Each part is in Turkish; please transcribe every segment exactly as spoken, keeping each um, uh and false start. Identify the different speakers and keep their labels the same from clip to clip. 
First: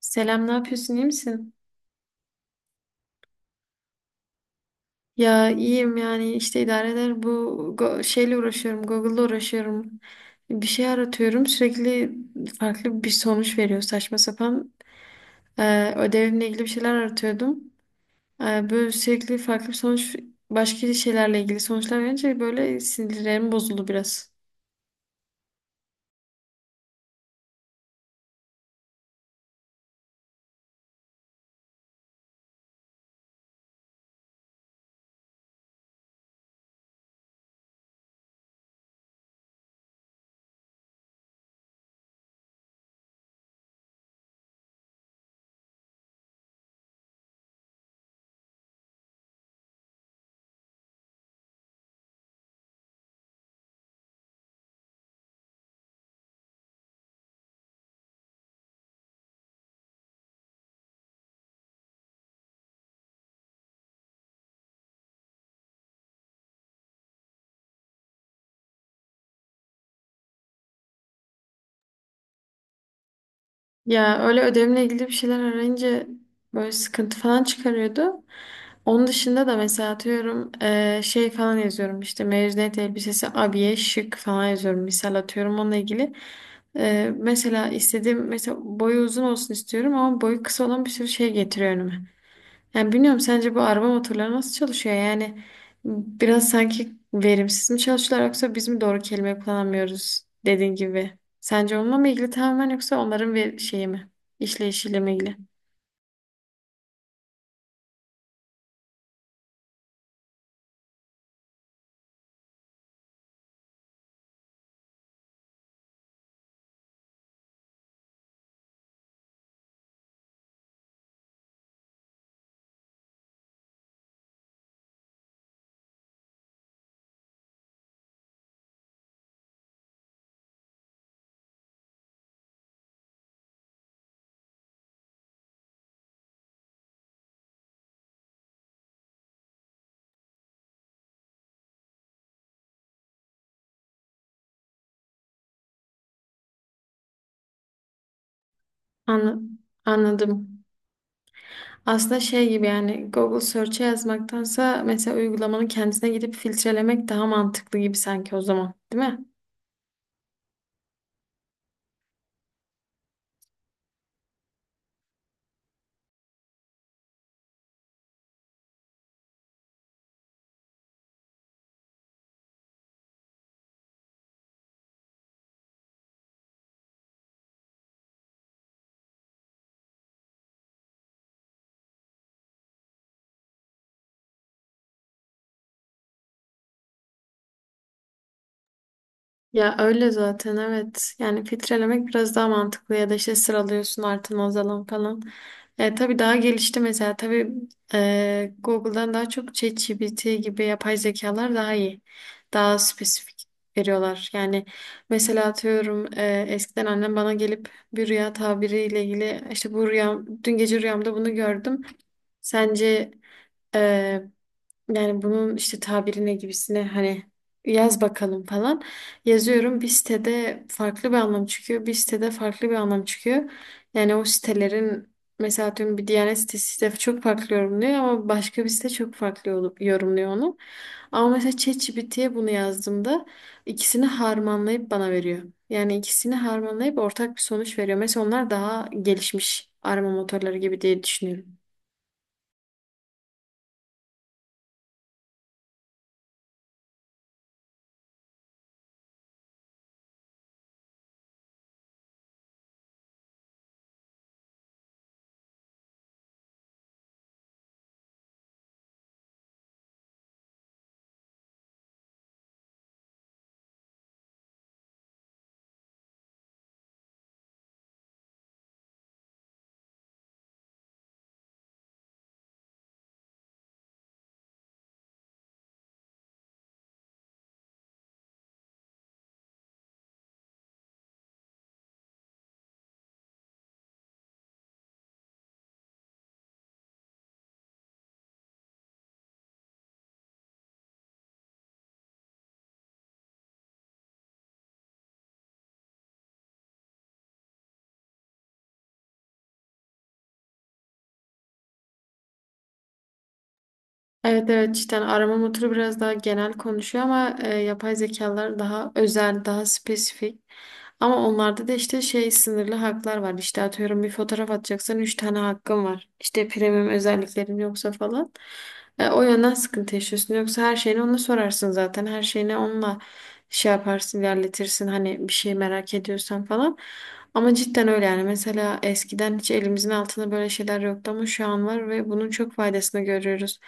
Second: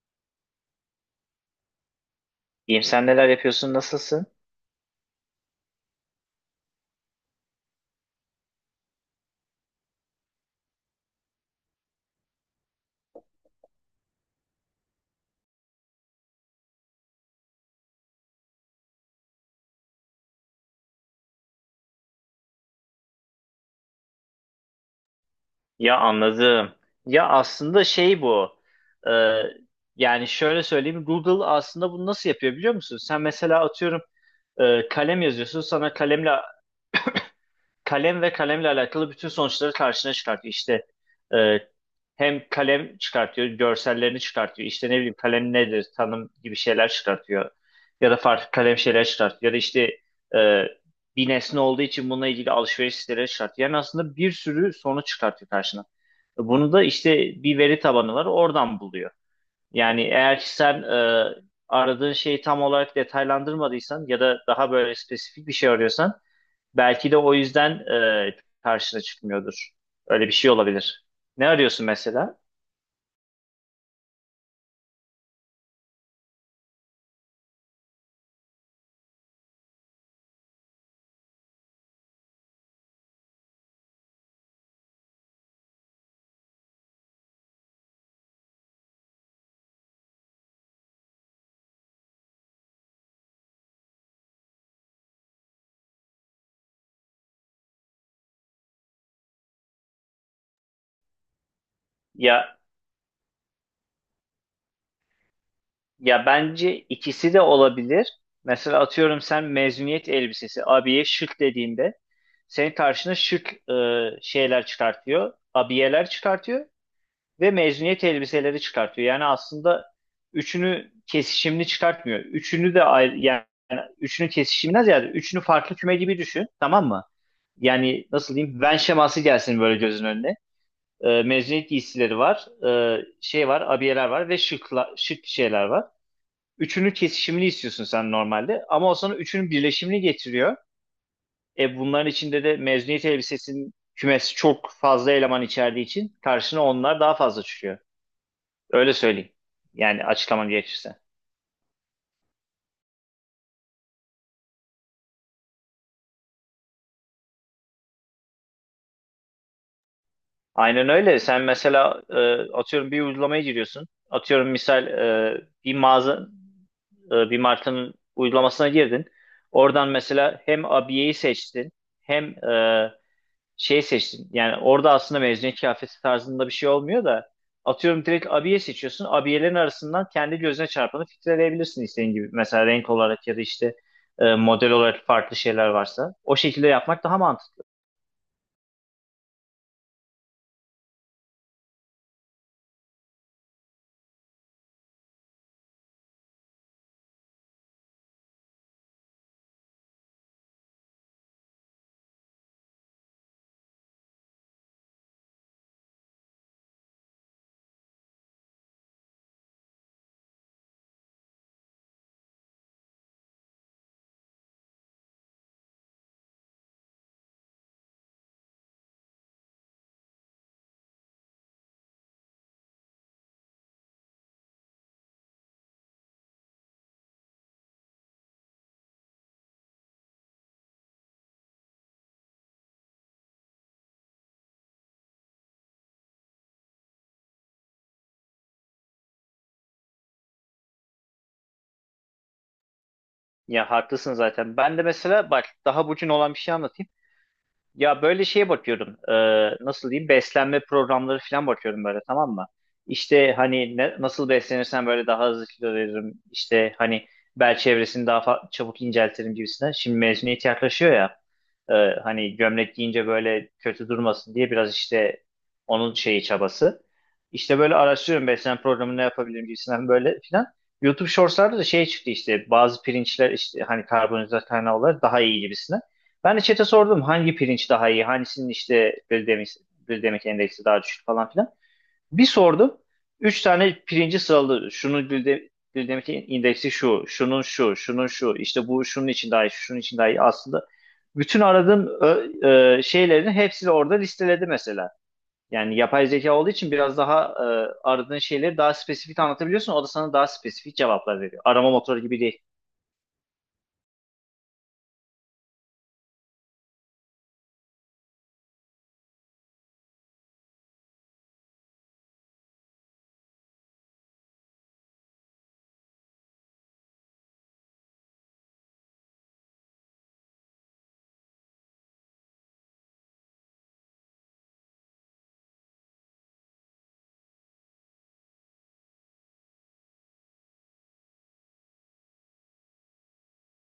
Speaker 1: Selam, ne yapıyorsun, iyi misin?
Speaker 2: İyiyim, sen neler yapıyorsun, nasılsın?
Speaker 1: Ya iyiyim yani işte idare eder. Bu go- şeyle uğraşıyorum, Google'la uğraşıyorum. Bir şey aratıyorum, sürekli farklı bir sonuç veriyor saçma sapan. Ee, ödevimle ilgili bir şeyler aratıyordum. Ee, böyle sürekli farklı bir sonuç, başka şeylerle ilgili sonuçlar verince böyle sinirlerim bozuldu biraz.
Speaker 2: Ya anladım. Ya aslında şey bu. Ee, Yani şöyle söyleyeyim, Google aslında bunu nasıl yapıyor biliyor musun? Sen mesela atıyorum e, kalem yazıyorsun, sana kalemle kalem ve kalemle alakalı bütün sonuçları karşına çıkartıyor. İşte e, hem kalem çıkartıyor, görsellerini çıkartıyor. İşte ne bileyim kalem nedir, tanım gibi şeyler çıkartıyor. Ya da farklı kalem şeyler çıkartıyor. Ya da işte e, bir nesne olduğu için bununla ilgili alışveriş siteleri çıkartıyor. Yani aslında bir sürü sonuç çıkartıyor karşına. Bunu da işte bir veri tabanı var, oradan buluyor. Yani eğer ki sen e, aradığın şeyi tam olarak detaylandırmadıysan ya da daha böyle spesifik bir şey arıyorsan belki de o yüzden e, karşına çıkmıyordur. Öyle bir şey olabilir. Ne arıyorsun mesela?
Speaker 1: Ya öyle ödevimle ilgili bir şeyler arayınca böyle sıkıntı falan çıkarıyordu. Onun dışında da mesela atıyorum eee, şey falan yazıyorum işte mezuniyet elbisesi abiye şık falan yazıyorum misal atıyorum onunla ilgili. Eee, mesela istediğim mesela boyu uzun olsun istiyorum ama boyu kısa olan bir sürü şey getiriyor önüme. Yani bilmiyorum sence bu araba motorları nasıl çalışıyor? Yani biraz sanki verimsiz mi çalışıyorlar yoksa biz mi doğru kelime kullanamıyoruz dediğin gibi. Sence onunla mı ilgili
Speaker 2: Ya
Speaker 1: tamamen yoksa onların ve şeyi mi? İşleyişiyle mi ilgili?
Speaker 2: ya bence ikisi de olabilir. Mesela atıyorum sen mezuniyet elbisesi abiye şık dediğinde senin karşına şık e, şeyler çıkartıyor. Abiyeler çıkartıyor ve mezuniyet elbiseleri çıkartıyor. Yani aslında üçünü kesişimli çıkartmıyor. Üçünü de ayrı, yani üçünü kesişimden ziyade üçünü farklı küme gibi düşün. Tamam mı? Yani nasıl diyeyim? Venn şeması gelsin böyle gözün önüne. Ee, mezuniyet giysileri var. Ee, şey var. Abiyeler var ve şıkla, şık şeyler var. Üçünü kesişimli istiyorsun sen normalde. Ama o sana üçünün birleşimini getiriyor. E bunların içinde de mezuniyet elbisesinin kümesi çok fazla eleman içerdiği için karşına onlar daha fazla çıkıyor. Öyle söyleyeyim.
Speaker 1: Anla-
Speaker 2: Yani açıklamam
Speaker 1: Anladım.
Speaker 2: gerekirse.
Speaker 1: Aslında şey gibi yani Google Search'e yazmaktansa mesela uygulamanın kendisine gidip filtrelemek daha mantıklı gibi sanki o zaman, değil mi?
Speaker 2: Aynen öyle. Sen mesela e, atıyorum bir uygulamaya giriyorsun. Atıyorum misal e, bir mağaza, e, bir markanın uygulamasına girdin. Oradan mesela hem abiyeyi seçtin hem e, şey seçtin. Yani orada aslında mezuniyet kıyafeti tarzında bir şey olmuyor da atıyorum direkt abiye seçiyorsun. Abiyelerin arasından kendi gözüne çarpanı filtreleyebilirsin istediğin gibi. Mesela renk olarak ya da işte e, model olarak farklı şeyler varsa. O şekilde yapmak daha mantıklı.
Speaker 1: Ya öyle zaten evet. Yani filtrelemek biraz daha mantıklı ya da işte sıralıyorsun artan azalan falan. E, tabii daha gelişti mesela. Tabii e, Google'dan daha çok ChatGPT gibi yapay zekalar daha iyi. Daha spesifik veriyorlar. Yani mesela atıyorum e, eskiden annem bana gelip bir rüya tabiriyle ilgili işte bu rüyam dün gece rüyamda bunu gördüm. Sence e, yani bunun işte tabirine gibisine hani yaz bakalım falan. Yazıyorum bir sitede farklı bir anlam çıkıyor. Bir sitede farklı bir anlam çıkıyor. Yani o sitelerin mesela atıyorum bir Diyanet sitesi de çok farklı yorumluyor ama başka bir site çok farklı olup yorumluyor onu. Ama mesela ChatGPT'ye bunu yazdığımda ikisini harmanlayıp bana veriyor. Yani ikisini harmanlayıp ortak bir sonuç veriyor. Mesela onlar daha gelişmiş arama motorları gibi diye düşünüyorum.
Speaker 2: Ya haklısın zaten. Ben de mesela bak daha bugün olan bir şey anlatayım. Ya böyle şeye bakıyorum. E, nasıl diyeyim? Beslenme programları falan bakıyorum böyle, tamam mı? İşte hani ne- nasıl beslenirsen böyle daha hızlı kilo veririm. İşte hani bel çevresini daha fa- çabuk inceltirim gibisinden. Şimdi mezuniyet yaklaşıyor ya. e, Hani gömlek giyince böyle kötü durmasın diye biraz işte onun şeyi çabası. İşte böyle araştırıyorum beslenme programı ne yapabilirim gibisinden böyle filan. YouTube Shorts'larda da şey çıktı işte bazı pirinçler işte hani karbonhidrat kaynağı olarak daha iyi gibisinden. Ben de chat'e sordum hangi pirinç daha iyi, hangisinin işte glisemik, glisemik endeksi daha düşük falan filan. Bir sordum. Üç tane pirinci sıraladı. Şunun glide, glisemik indeksi şu, şunun şu, şunun şu, işte bu şunun için daha iyi, şunun için daha iyi. Aslında bütün aradığım ö- e, şeylerin hepsini orada listeledi mesela. Yani yapay zeka olduğu için biraz daha e, aradığın şeyleri daha spesifik anlatabiliyorsun. O da sana daha spesifik cevaplar veriyor. Arama motoru gibi değil.
Speaker 1: Evet evet cidden arama motoru biraz daha genel konuşuyor ama e, yapay zekalar daha özel, daha spesifik. Ama onlarda da işte şey sınırlı haklar var. İşte atıyorum bir fotoğraf atacaksan üç tane hakkın var. İşte premium özelliklerin yoksa falan. E, o yönden sıkıntı yaşıyorsun. Yoksa her şeyini ona sorarsın zaten. Her şeyini onunla şey yaparsın, ilerletirsin. Hani bir şey merak ediyorsan falan. Ama cidden öyle yani. Mesela eskiden hiç elimizin altında böyle şeyler yoktu ama şu an var ve bunun çok faydasını görüyoruz.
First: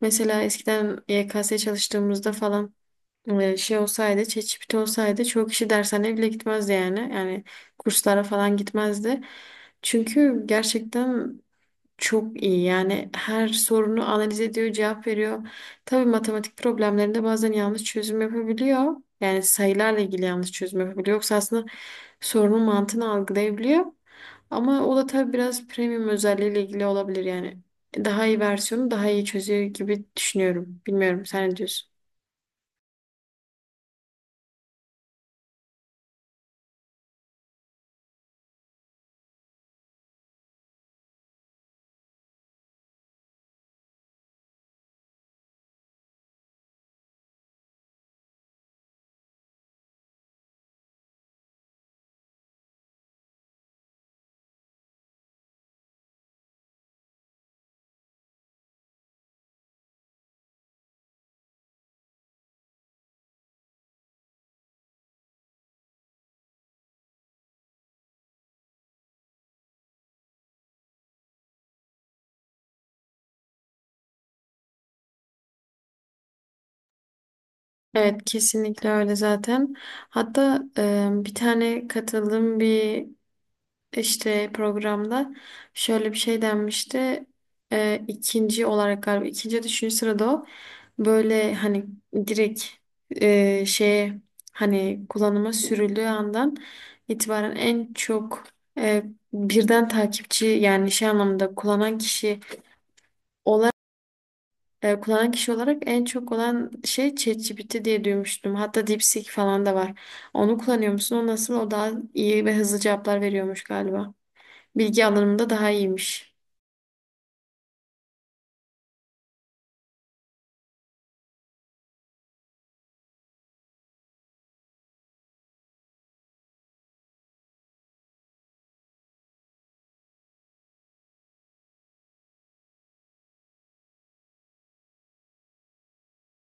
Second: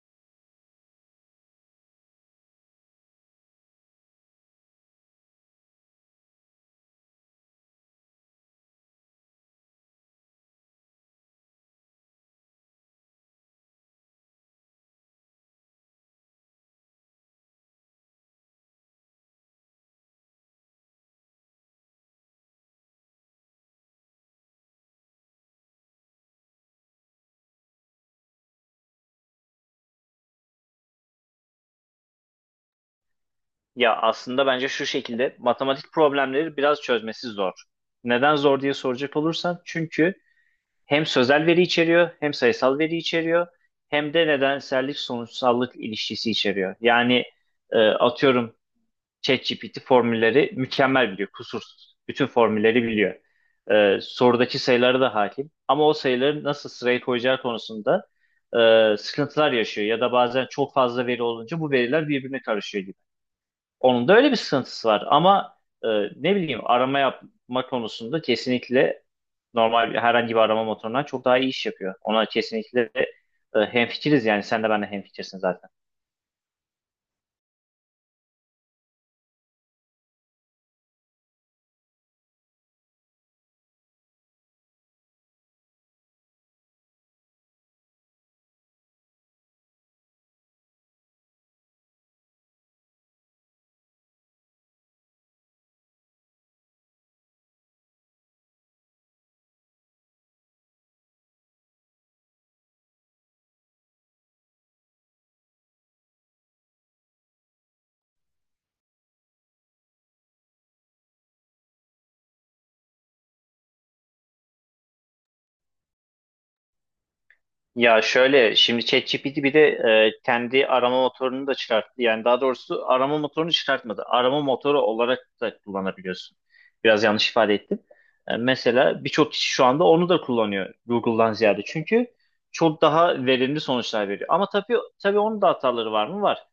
Speaker 1: Mesela eskiden Y K S çalıştığımızda falan e, şey olsaydı, ChatGPT olsaydı çoğu kişi dershaneye bile gitmezdi yani. Yani kurslara falan gitmezdi. Çünkü gerçekten çok iyi yani her sorunu analiz ediyor, cevap veriyor. Tabii matematik problemlerinde bazen yanlış çözüm yapabiliyor. Yani sayılarla ilgili yanlış çözüm yapabiliyor. Yoksa aslında sorunun mantığını algılayabiliyor. Ama o da tabii biraz premium özelliğiyle ilgili olabilir yani. Daha iyi versiyonu daha iyi çözüyor gibi düşünüyorum. Bilmiyorum sen ne diyorsun?
Speaker 2: Ya aslında bence şu şekilde matematik problemleri biraz çözmesi zor. Neden zor diye soracak olursan çünkü hem sözel veri içeriyor hem sayısal veri içeriyor hem de nedensellik sonuçsallık ilişkisi içeriyor. Yani e, atıyorum ChatGPT formülleri mükemmel biliyor, kusursuz. Bütün formülleri biliyor. E, sorudaki sayılara da hakim ama o sayıları nasıl sıraya koyacağı konusunda e, sıkıntılar yaşıyor ya da bazen çok fazla veri olunca bu veriler birbirine karışıyor gibi. Onun da öyle bir sıkıntısı var ama e, ne bileyim arama yapma konusunda kesinlikle normal bir- herhangi bir arama motorundan çok daha iyi iş yapıyor. Ona kesinlikle e, hemfikiriz, yani sen de ben de hemfikirsin zaten.
Speaker 1: Evet kesinlikle öyle zaten. Hatta e, bir tane katıldığım bir işte programda şöyle bir şey denmişti. Ee, ikinci olarak galiba ikinci ya da üçüncü sırada o böyle hani direkt e, şeye hani kullanıma sürüldüğü andan itibaren en çok e, birden takipçi yani şey anlamında kullanan kişi olarak e, kullanan kişi olarak en çok olan şey ChatGPT diye duymuştum. Hatta DeepSeek falan da var. Onu kullanıyor musun? O nasıl? O daha iyi ve hızlı cevaplar veriyormuş galiba. Bilgi alanımda daha iyiymiş.
Speaker 2: Ya şöyle, şimdi ChatGPT bir de e, kendi arama motorunu da çıkarttı. Yani daha doğrusu arama motorunu çıkartmadı. Arama motoru olarak da kullanabiliyorsun. Biraz yanlış ifade ettim. E, mesela birçok kişi şu anda onu da kullanıyor Google'dan ziyade. Çünkü çok daha verimli sonuçlar veriyor. Ama tabii tabii onun da hataları var mı? Var.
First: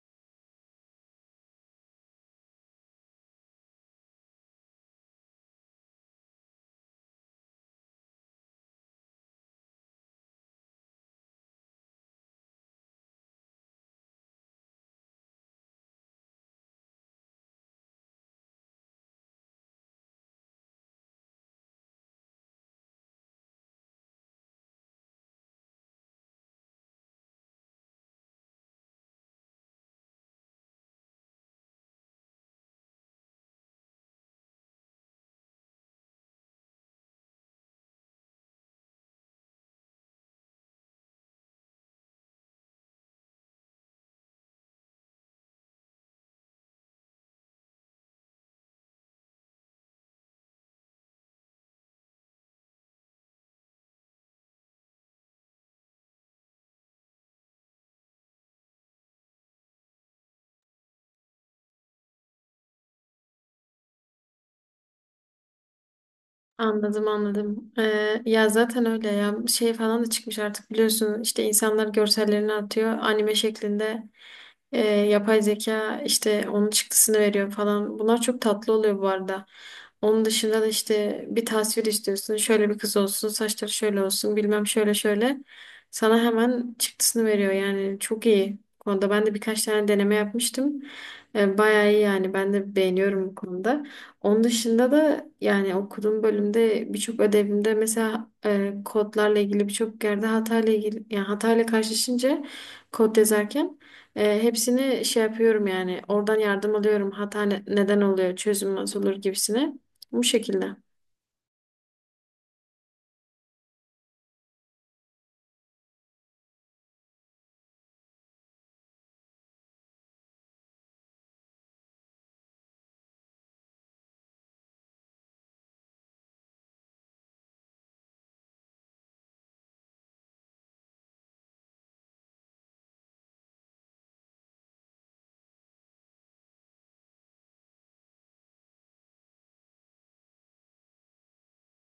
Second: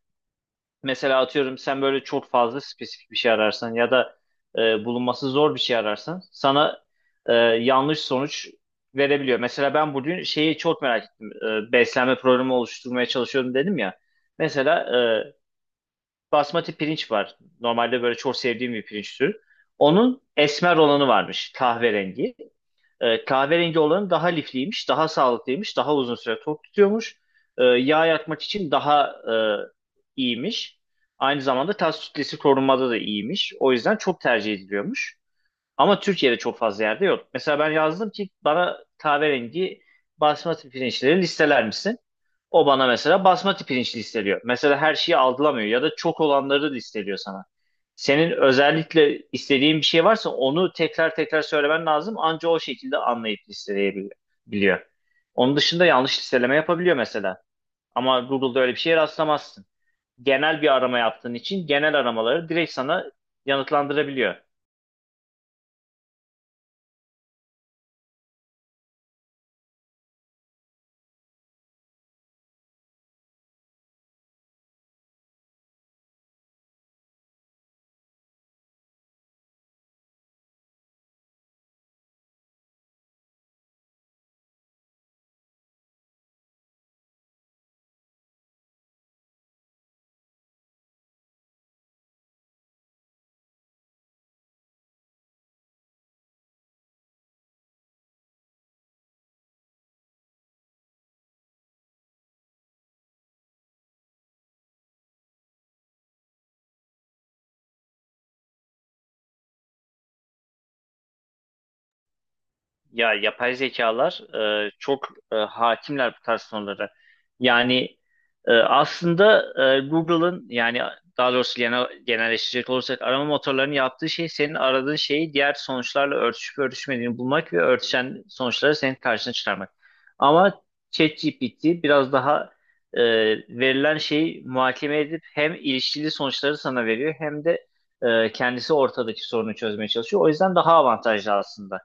Speaker 2: Mesela atıyorum sen böyle çok fazla spesifik bir şey ararsan ya da e, bulunması zor bir şey ararsan sana e, yanlış sonuç verebiliyor. Mesela ben bugün şeyi çok merak ettim. E, beslenme programı oluşturmaya çalışıyorum dedim ya. Mesela e, basmati pirinç var. Normalde böyle çok sevdiğim bir pirinç türü. Onun esmer olanı varmış, kahverengi. E, kahverengi olanı daha lifliymiş, daha sağlıklıymış, daha uzun süre tok tutuyormuş. E, yağ yakmak için daha e, iyiymiş. Aynı zamanda tas kütlesi korunmada da iyiymiş. O yüzden çok tercih ediliyormuş. Ama Türkiye'de çok fazla yerde yok. Mesela ben yazdım ki bana kahverengi basmati pirinçleri listeler misin? O bana mesela basmati pirinç listeliyor. Mesela her şeyi algılamıyor ya da çok olanları listeliyor sana. Senin özellikle istediğin bir şey varsa onu tekrar tekrar söylemen lazım. Anca o şekilde anlayıp listeleyebiliyor. Onun dışında yanlış listeleme yapabiliyor mesela. Ama Google'da öyle bir şeye rastlamazsın. Genel bir arama yaptığın için genel aramaları direkt sana yanıtlandırabiliyor.
Speaker 1: Anladım anladım. Ee, ya zaten öyle ya şey falan da çıkmış artık biliyorsun işte insanlar görsellerini atıyor anime şeklinde. Ee, yapay zeka işte onun çıktısını veriyor falan. Bunlar çok tatlı oluyor bu arada. Onun dışında da işte bir tasvir istiyorsun şöyle bir kız olsun saçları şöyle olsun bilmem şöyle şöyle sana hemen çıktısını veriyor yani çok iyi. Bu konuda ben de birkaç tane deneme yapmıştım. Ee, bayağı iyi yani ben de beğeniyorum bu konuda. Onun dışında da yani okuduğum bölümde birçok ödevimde mesela e, kodlarla ilgili birçok yerde hatayla ilgili yani hatayla karşılaşınca kod yazarken e, hepsini şey yapıyorum yani oradan yardım alıyorum hata ne- neden oluyor çözüm nasıl olur gibisine bu şekilde.
Speaker 2: Ya yapay zekalar e, çok e, hakimler bu tarz konulara. Yani e, aslında e, Google'ın yani daha doğrusu genel, genelleştirecek olursak arama motorlarının yaptığı şey senin aradığın şeyi diğer sonuçlarla örtüşüp örtüşmediğini bulmak ve örtüşen sonuçları senin karşına çıkarmak. Ama ChatGPT biraz daha e, verilen şeyi muhakeme edip hem ilişkili sonuçları sana veriyor hem de e, kendisi ortadaki sorunu çözmeye çalışıyor. O yüzden daha avantajlı aslında.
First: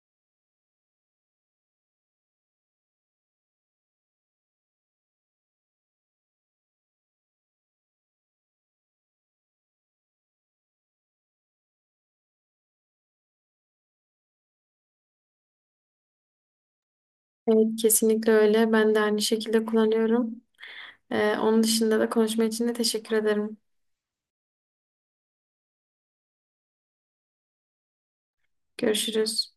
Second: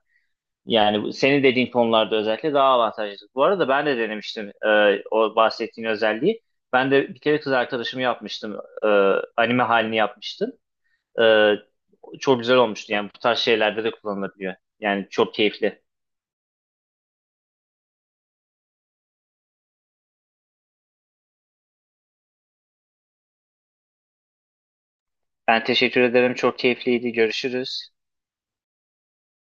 Speaker 2: Yani bu- senin dediğin konularda özellikle daha avantajlı. Bu arada ben de denemiştim e, o bahsettiğin özelliği. Ben de bir kere kız arkadaşımı yapmıştım. E, anime halini yapmıştım. E, çok güzel olmuştu. Yani bu tarz şeylerde de kullanılabiliyor. Yani çok keyifli.
Speaker 1: Evet kesinlikle öyle ben de aynı şekilde kullanıyorum. E, onun dışında da konuşma için de teşekkür ederim.
Speaker 2: Ben teşekkür ederim. Çok keyifliydi. Görüşürüz.
Speaker 1: Görüşürüz.